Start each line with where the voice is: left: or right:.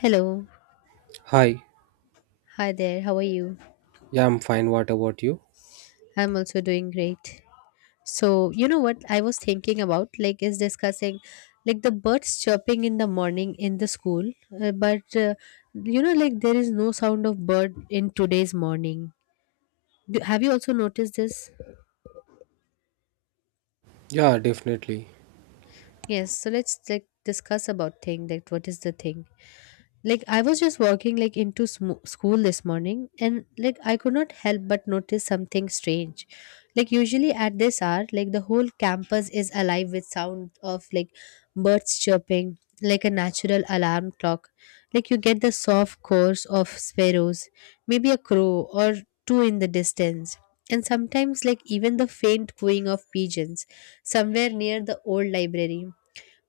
left: Hello.
right: Hi,
left: Hi there. How are you?
right: yeah, I'm fine. What about you?
left: I'm also doing great. So, you know what I was thinking about like is discussing like the birds chirping in the morning in the school, but like there is no sound of bird in today's morning. Have you also noticed this?
right: Yeah, definitely.
left: Yes, so let's like discuss about thing that what is the thing? Like I was just walking like into school this morning, and like I could not help but notice something strange. Like usually at this hour, like the whole campus is alive with sound of like birds chirping, like a natural alarm clock. Like you get the soft chorus of sparrows, maybe a crow or two in the distance, and sometimes like even the faint cooing of pigeons somewhere near the old library.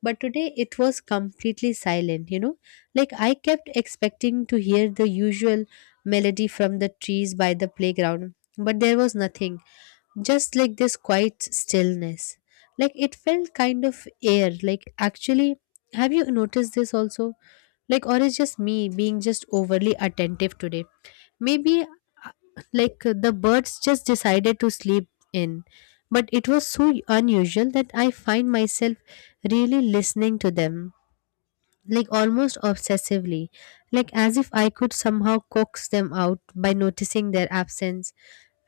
left: But today it was completely silent. Like I kept expecting to hear the usual melody from the trees by the playground, but there was nothing, just like this quiet stillness. Like it felt kind of air. Like actually, have you noticed this also? Like, or is just me being just overly attentive today? Maybe uh, like the birds just decided to sleep in. But it was so unusual that I find myself really listening to them, like almost obsessively, like as if I could somehow coax them out by noticing their absence.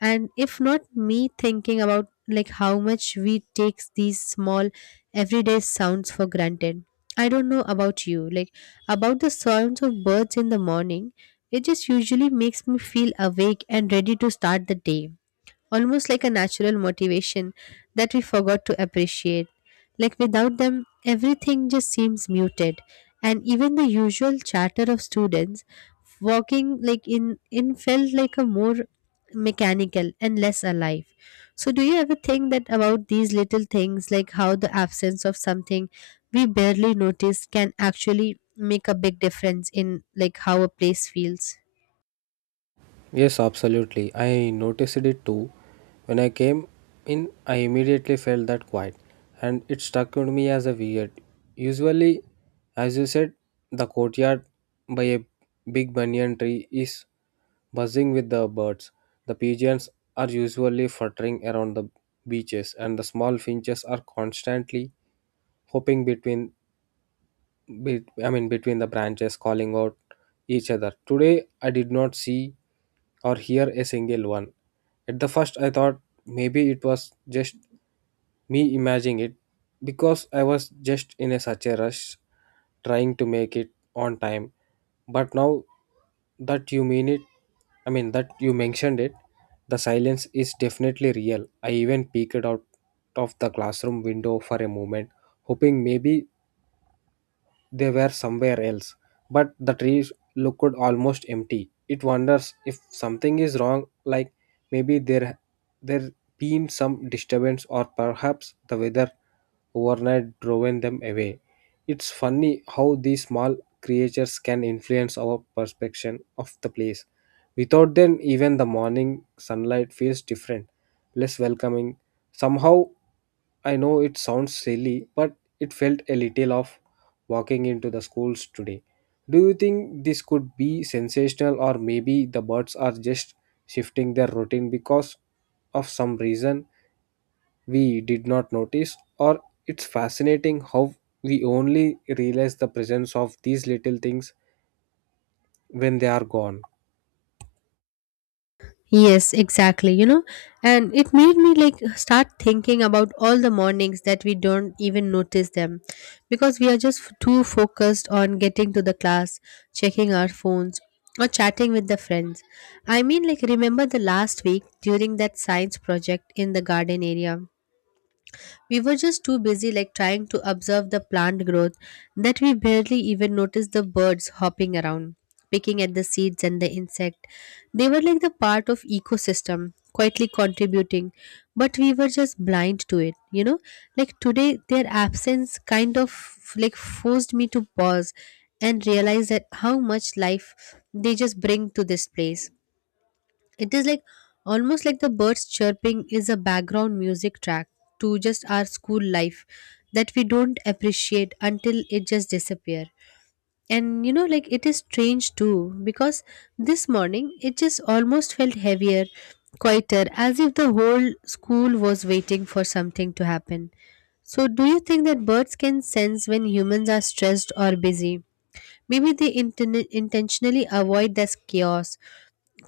left: And if not me thinking about like how much we take these small everyday sounds for granted. I don't know about you, like about the sounds of birds in the morning, it just usually makes me feel awake and ready to start the day, almost like a natural motivation that we forgot to appreciate. Like without them, everything just seems muted, and even the usual chatter of students walking like in felt like a more mechanical and less alive. So do you ever think that about these little things, like how the absence of something we barely notice can actually make a big difference in like how a place feels?
right: Yes, absolutely. I noticed it too. When I came in, I immediately felt that quiet, and it struck on me as a weird. Usually, as you said, the courtyard by a big banyan tree is buzzing with the birds. The pigeons are usually fluttering around the beaches, and the small finches are constantly hopping between between the branches calling out each other. Today, I did not see or hear a single one. At the first, I thought maybe it was just me imagining it because I was just in a such a rush trying to make it on time. But now that you mean it, that you mentioned it, the silence is definitely real. I even peeked out of the classroom window for a moment, hoping maybe they were somewhere else, but the trees looked almost empty. It wonders if something is wrong, like maybe there been some disturbance or perhaps the weather overnight driven them away. It's funny how these small creatures can influence our perception of the place. Without them, even the morning sunlight feels different, less welcoming. Somehow, I know it sounds silly, but it felt a little of walking into the schools today. Do you think this could be sensational, or maybe the birds are just shifting their routine because of some reason we did not notice? Or it's fascinating how we only realize the presence of these little things when they are gone.
left: Yes, exactly. You know, and it made me like start thinking about all the mornings that we don't even notice them because we are just too focused on getting to the class, checking our phones, or chatting with the friends. I mean, like, remember the last week during that science project in the garden area? We were just too busy, like trying to observe the plant growth, that we barely even noticed the birds hopping around, picking at the seeds and the insect. They were like the part of ecosystem, quietly contributing, but we were just blind to it. You know, like today, their absence kind of like forced me to pause and realize that how much life they just bring to this place. It is like almost like the birds chirping is a background music track to just our school life that we don't appreciate until it just disappear. And you know, like it is strange too because this morning it just almost felt heavier, quieter, as if the whole school was waiting for something to happen. So, do you think that birds can sense when humans are stressed or busy? Maybe they intentionally avoid this chaos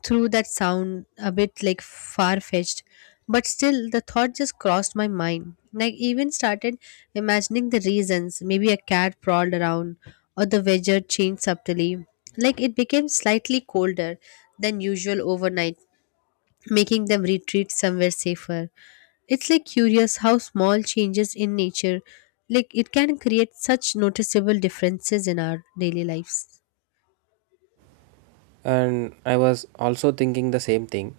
left: through that sound, a bit like far fetched, but still the thought just crossed my mind. Like even started imagining the reasons, maybe a cat prowled around or the weather changed subtly, like it became slightly colder than usual overnight, making them retreat somewhere safer. It's like curious how small changes in nature, like it can create such noticeable differences in our daily lives.
right: And I was also thinking the same thing,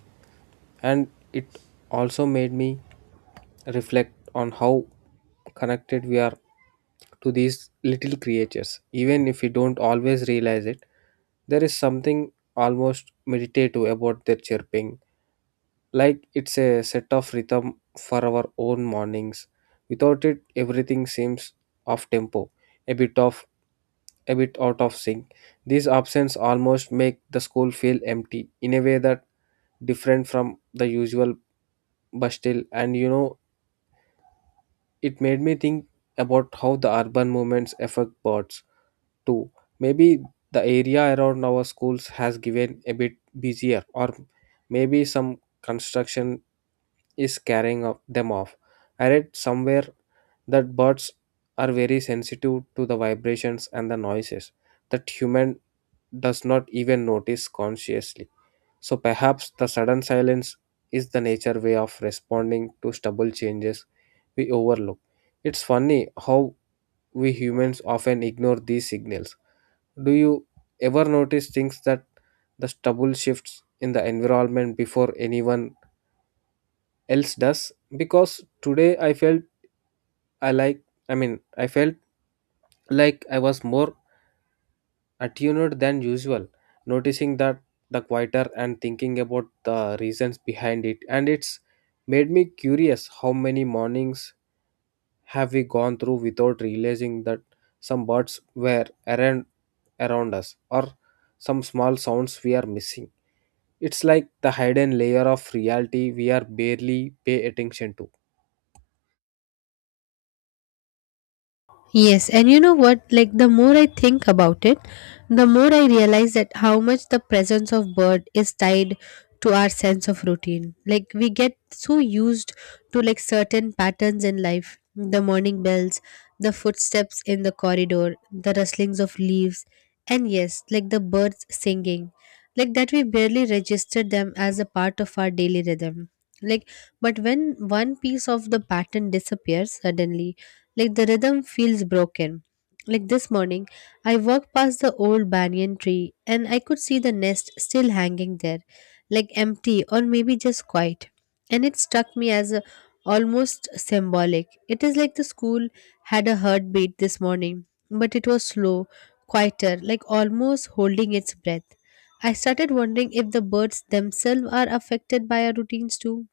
right: and it also made me reflect on how connected we are to these little creatures. Even if we don't always realize it, there is something almost meditative about their chirping, like it's a set of rhythm for our own mornings. Without it, everything seems off tempo, a bit of a bit out of sync. These absence almost make the school feel empty in a way that different from the usual bustle. And you know, it made me think about how the urban movements affect birds too. Maybe the area around our schools has given a bit busier, or maybe some construction is carrying of- them off. I read somewhere that birds are very sensitive to the vibrations and the noises that human does not even notice consciously. So perhaps the sudden silence is the nature way of responding to stubble changes we overlook. It's funny how we humans often ignore these signals. Do you ever notice things that the stubble shifts in the environment before anyone else does? Because today I felt I like I felt like I was more attuned than usual, noticing that the quieter and thinking about the reasons behind it. And it's made me curious how many mornings have we gone through without realizing that some birds were around us or some small sounds we are missing. It's like the hidden layer of reality we are barely pay attention to.
left: Yes, and you know what? Like the more I think about it, the more I realize that how much the presence of bird is tied to our sense of routine. Like we get so used to like certain patterns in life, the morning bells, the footsteps in the corridor, the rustlings of leaves, and yes, like the birds singing. Like that we barely register them as a part of our daily rhythm. Like but when one piece of the pattern disappears suddenly, like the rhythm feels broken. Like this morning, I walked past the old banyan tree and I could see the nest still hanging there, like empty or maybe just quiet. And it struck me as a, almost symbolic. It is like the school had a heartbeat this morning, but it was slow, quieter, like almost holding its breath. I started wondering if the birds themselves are affected by our routines too,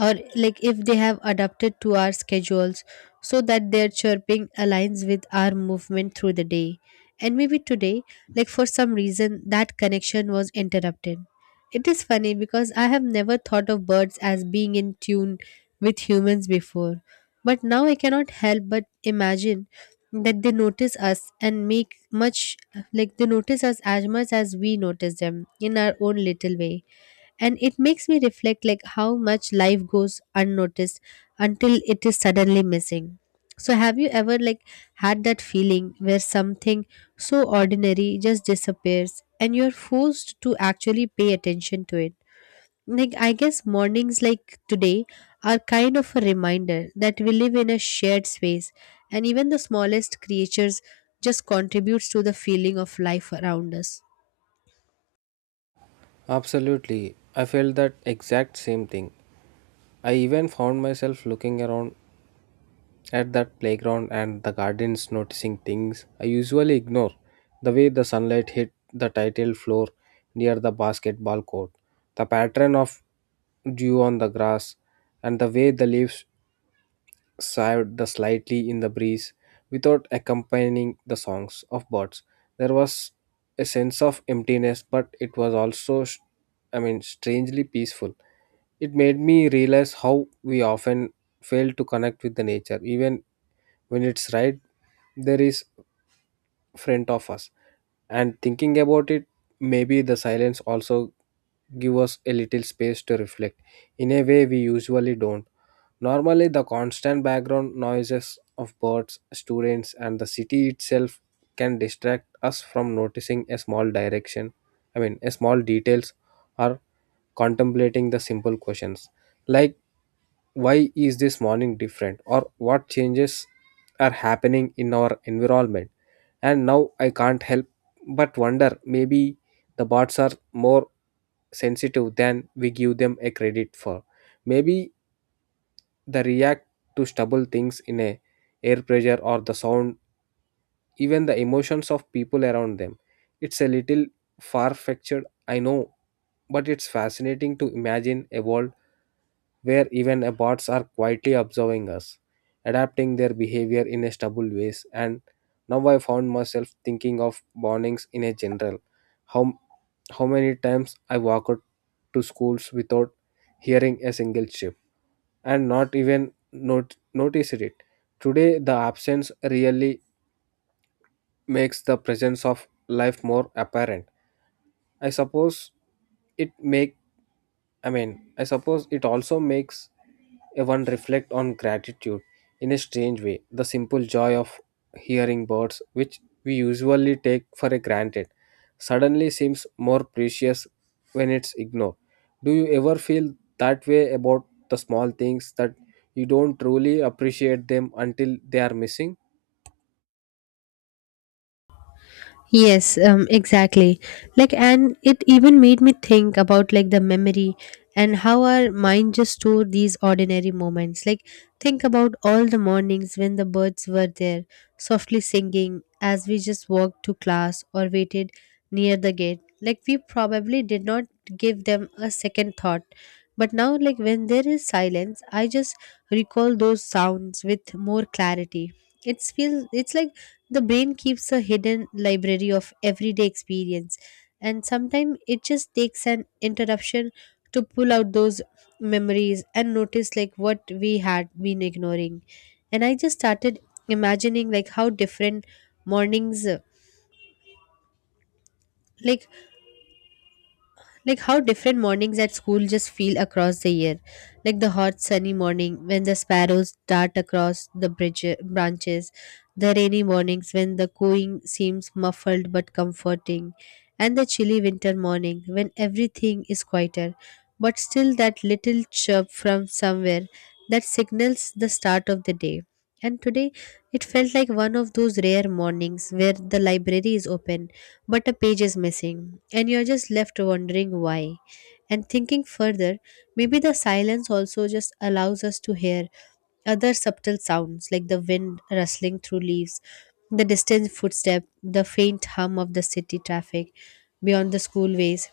left: or like if they have adapted to our schedules so that their chirping aligns with our movement through the day. And maybe today, like for some reason that connection was interrupted. It is funny because I have never thought of birds as being in tune with humans before, but now I cannot help but imagine that they notice us and make much, like they notice us as much as we notice them in our own little way. And it makes me reflect like how much life goes unnoticed until it is suddenly missing. So have you ever, like, had that feeling where something so ordinary just disappears and you're forced to actually pay attention to it? Like I guess mornings like today are kind of a reminder that we live in a shared space and even the smallest creatures just contributes to the feeling of life around us.
right: Absolutely. I felt that exact same thing. I even found myself looking around at that playground and the gardens, noticing things I usually ignore. The way the sunlight hit the tile floor near the basketball court, the pattern of dew on the grass, and the way the leaves sighed the slightly in the breeze without accompanying the songs of birds. There was a sense of emptiness, but it was also, strangely peaceful. It made me realize how we often fail to connect with the nature, even when it's right. There is front of us. And thinking about it, maybe the silence also give us a little space to reflect in a way we usually don't. Normally the constant background noises of birds, students, and the city itself can distract us from noticing a small direction I mean a small details, or contemplating the simple questions like why is this morning different or what changes are happening in our environment. And now I can't help but wonder, maybe the bots are more sensitive than we give them a credit for. Maybe they react to stubble things in a air pressure or the sound, even the emotions of people around them. It's a little far-fetched, I know, but it's fascinating to imagine a world where even a bots are quietly observing us, adapting their behavior in a stubble ways. And now I found myself thinking of mornings in a general. How how many times I walk out to schools without hearing a single chip and not even not noticed it. Today the absence really makes the presence of life more apparent. I suppose it make I mean, I suppose it also makes a one reflect on gratitude in a strange way. The simple joy of hearing birds, which we usually take for a granted, suddenly seems more precious when it's ignored. Do you ever feel that way about the small things that you don't truly appreciate them until they are missing?
left: Yes, exactly. Like, and it even made me think about like the memory and how our mind just store these ordinary moments. Like, think about all the mornings when the birds were there, softly singing as we just walked to class or waited near the gate. Like, we probably did not give them a second thought. But now, like, when there is silence, I just recall those sounds with more clarity. It's like the brain keeps a hidden library of everyday experience, and sometimes it just takes an interruption to pull out those memories and notice like what we had been ignoring. And I just started imagining like how different mornings, like like how different mornings at school just feel across the year. Like the hot sunny morning when the sparrows dart across the bridge branches, the rainy mornings when the cooing seems muffled but comforting, and the chilly winter morning when everything is quieter but still that little chirp from somewhere that signals the start of the day. And today it felt like one of those rare mornings where the library is open but a page is missing and you're just left wondering why. And thinking further, maybe the silence also just allows us to hear other subtle sounds, like the wind rustling through leaves, the distant footstep, the faint hum of the city traffic beyond the schoolways,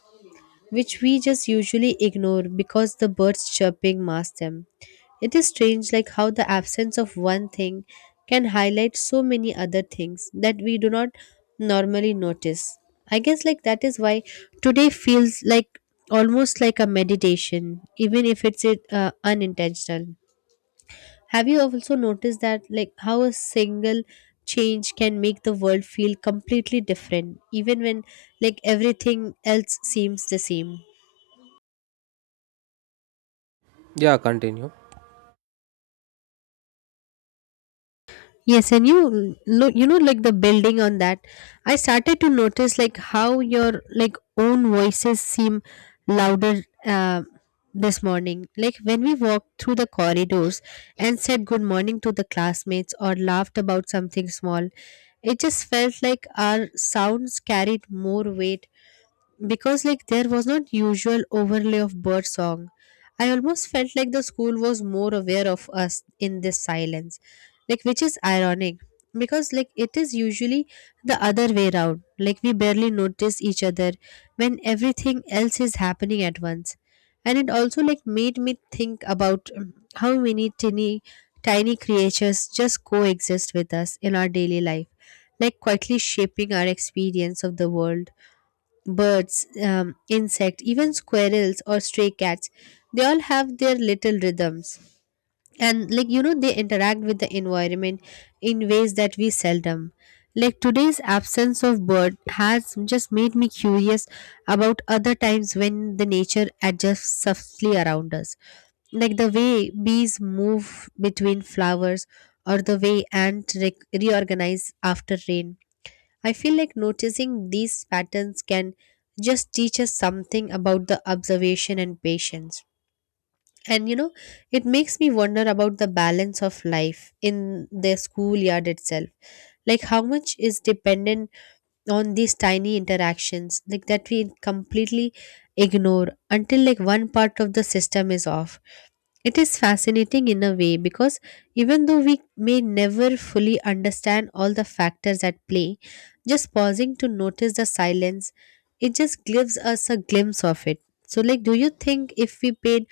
left: which we just usually ignore because the birds chirping masks them. It is strange like how the absence of one thing can highlight so many other things that we do not normally notice. I guess like that is why today feels like almost like a meditation, even if it's unintentional. Have you also noticed that, like how a single change can make the world feel completely different even when like everything else seems the same?
right: Yeah, continue.
left: Yes, and you look, you know, like the building on that. I started to notice like how your like own voices seem louder this morning. Like when we walked through the corridors and said good morning to the classmates or laughed about something small, it just felt like our sounds carried more weight because like there was not usual overlay of bird song. I almost felt like the school was more aware of us in this silence, like which is ironic, because like it is usually the other way around, like we barely notice each other when everything else is happening at once. And it also like made me think about how many tiny creatures just coexist with us in our daily life, like quietly shaping our experience of the world. Birds, insects, even squirrels or stray cats, they all have their little rhythms. And like you know, they interact with the environment in ways that we seldom. Like today's absence of bird has just made me curious about other times when the nature adjusts softly around us, like the way bees move between flowers or the way ants reorganize after rain. I feel like noticing these patterns can just teach us something about the observation and patience. And you know, it makes me wonder about the balance of life in the schoolyard itself. Like, how much is dependent on these tiny interactions like that we completely ignore until like one part of the system is off. It is fascinating in a way because even though we may never fully understand all the factors at play, just pausing to notice the silence, it just gives us a glimpse of it. So like, do you think if we paid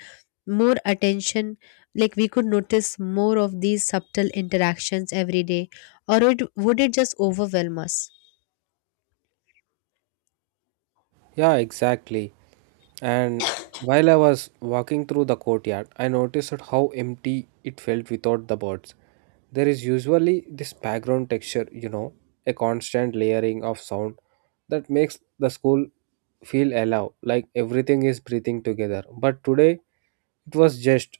left: more attention, like we could notice more of these subtle interactions every day, or would it just overwhelm us?
right: Yeah, exactly. And while I was walking through the courtyard, I noticed how empty it felt without the birds. There is usually this background texture, you know, a constant layering of sound that makes the school feel alive, like everything is breathing together. But today, it was just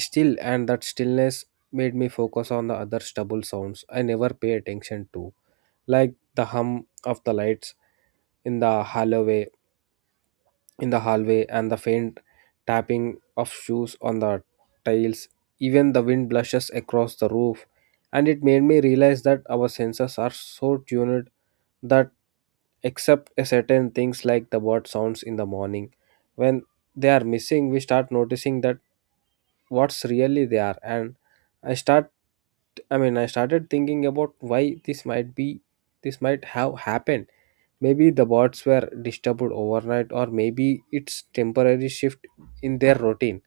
right: still, and that stillness made me focus on the other stubble sounds I never pay attention to, like the hum of the lights in the hallway in the hallway and the faint tapping of shoes on the tiles. Even the wind blushes across the roof, and it made me realize that our senses are so tuned that, except a certain things like the bird sounds in the morning, when they are missing, we start noticing that what's really they are. And I start, I started thinking about why this might have happened. Maybe the birds were disturbed overnight, or maybe it's temporary shift in their routine.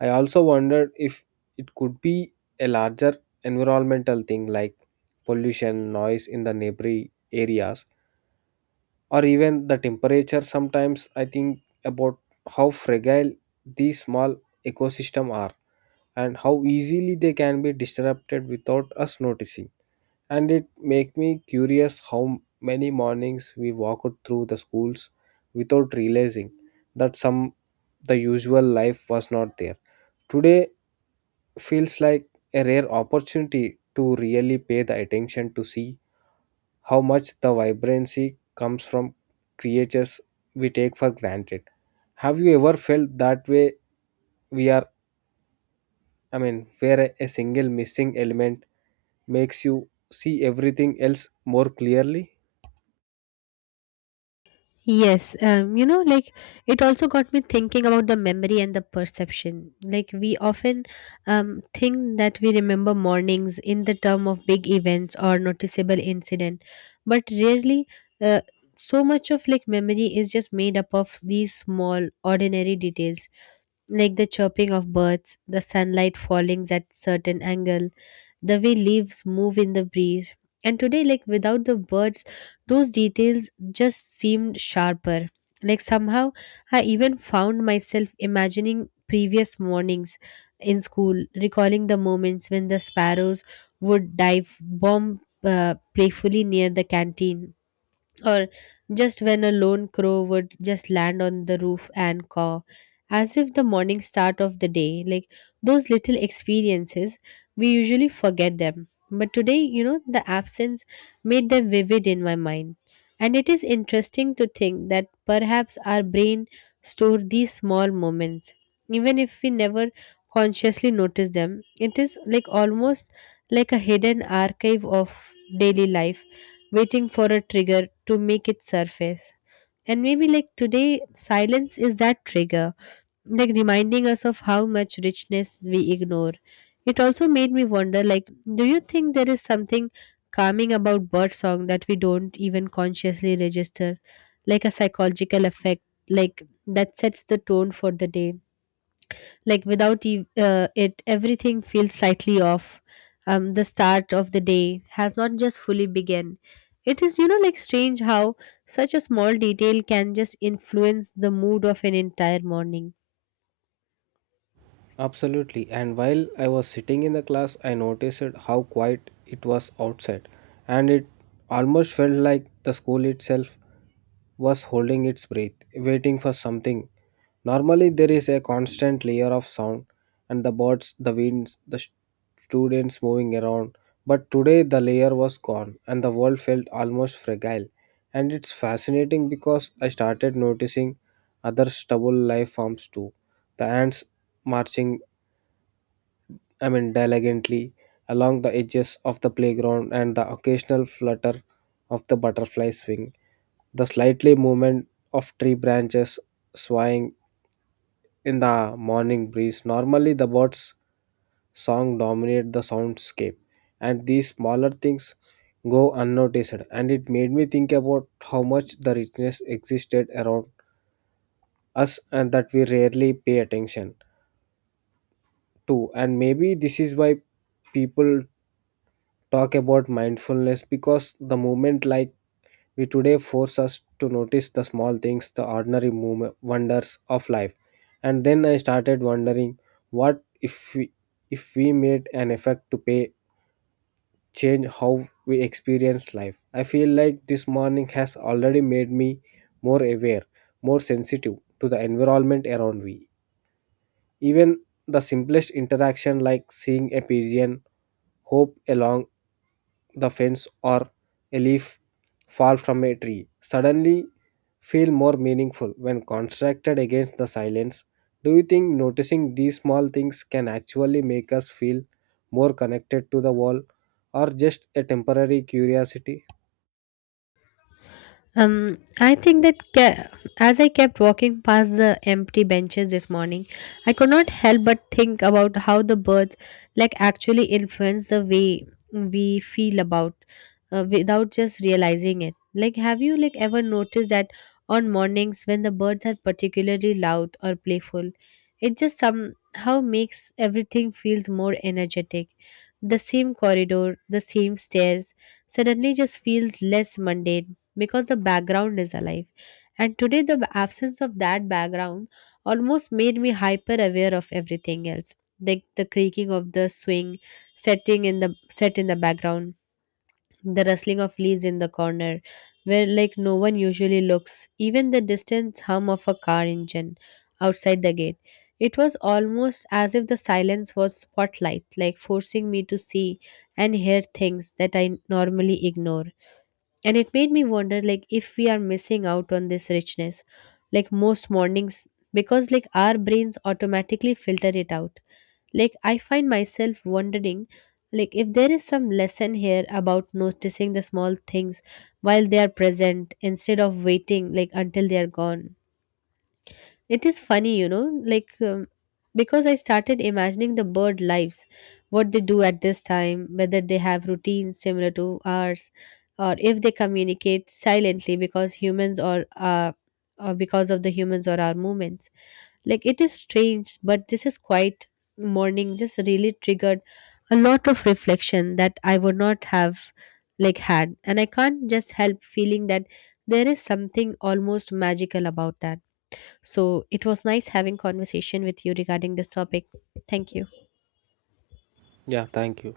right: I also wondered if it could be a larger environmental thing like pollution, noise in the neighboring areas, or even the temperature. Sometimes I think about how fragile these small ecosystems are and how easily they can be disrupted without us noticing. And it make me curious how many mornings we walked through the schools without realizing that some the usual life was not there. Today feels like a rare opportunity to really pay the attention to see how much the vibrancy comes from creatures we take for granted. Have you ever felt that way we are I mean where a single missing element makes you see everything else more clearly?
left: Yes, you know, like it also got me thinking about the memory and the perception. Like we often think that we remember mornings in the term of big events or noticeable incident, but rarely uh, so much of like memory is just made up of these small ordinary details, like the chirping of birds, the sunlight falling at certain angle, the way leaves move in the breeze. And today, like without the birds, those details just seemed sharper. Like somehow, I even found myself imagining previous mornings in school, recalling the moments when the sparrows would dive bomb playfully near the canteen, or just when a lone crow would just land on the roof and caw, as if the morning start of the day. Like those little experiences, we usually forget them. But today, you know, the absence made them vivid in my mind. And it is interesting to think that perhaps our brain store these small moments. Even if we never consciously notice them, it is like almost like a hidden archive of daily life waiting for a trigger to make it surface. And maybe like today, silence is that trigger, like reminding us of how much richness we ignore. It also made me wonder like, do you think there is something calming about bird song that we don't even consciously register? Like a psychological effect, like that sets the tone for the day, like without ev- it everything feels slightly off. The start of the day has not just fully begun. It is, you know, like strange how such a small detail can just influence the mood of an entire morning.
right: Absolutely. And while I was sitting in the class, I noticed how quiet it was outside, and it almost felt like the school itself was holding its breath, waiting for something. Normally, there is a constant layer of sound, and the birds, the winds, students moving around. But today, the layer was gone, and the world felt almost fragile. And it's fascinating because I started noticing other stubble life forms too, the ants marching, diligently along the edges of the playground and the occasional flutter of the butterfly's wing. The slightly movement of tree branches swaying in the morning breeze. Normally, the bird's song dominate the soundscape, and these smaller things go unnoticed. And it made me think about how much the richness existed around us and that we rarely pay attention to. And maybe this is why people talk about mindfulness because the moment like we today force us to notice the small things, the wonders of life. And then I started wondering what if we made an effort to pay change how we experience life. I feel like this morning has already made me more aware, more sensitive to the environment around me. Even the simplest interaction like seeing a pigeon Hope along the fence or a leaf fall from a tree suddenly feel more meaningful when constructed against the silence. Do you think noticing these small things can actually make us feel more connected to the world or just a temporary curiosity?
left: I think that ca- As I kept walking past the empty benches this morning, I could not help but think about how the birds like actually influence the way we feel about, without just realizing it. Like, have you like ever noticed that on mornings when the birds are particularly loud or playful, it just somehow makes everything feels more energetic. The same corridor, the same stairs, suddenly just feels less mundane because the background is alive. And today, the absence of that background almost made me hyper aware of everything else. Like the creaking of the swing, set in the background, the rustling of leaves in the corner, where like no one usually looks, even the distant hum of a car engine outside the gate. It was almost as if the silence was spotlight, like forcing me to see and hear things that I normally ignore. And it made me wonder like, if we are missing out on this richness like most mornings, because like our brains automatically filter it out. Like I find myself wondering, like if there is some lesson here about noticing the small things while they are present instead of waiting like until they are gone. It is funny, you know, like because I started imagining the bird lives, what they do at this time, whether they have routines similar to ours, or if they communicate silently because of the humans or our movements. Like it is strange, but this is quite morning just really triggered a lot of reflection that I would not have like had, and I can't just help feeling that there is something almost magical about that. So it was nice having conversation with you regarding this topic. Thank you.
right: Yeah, thank you.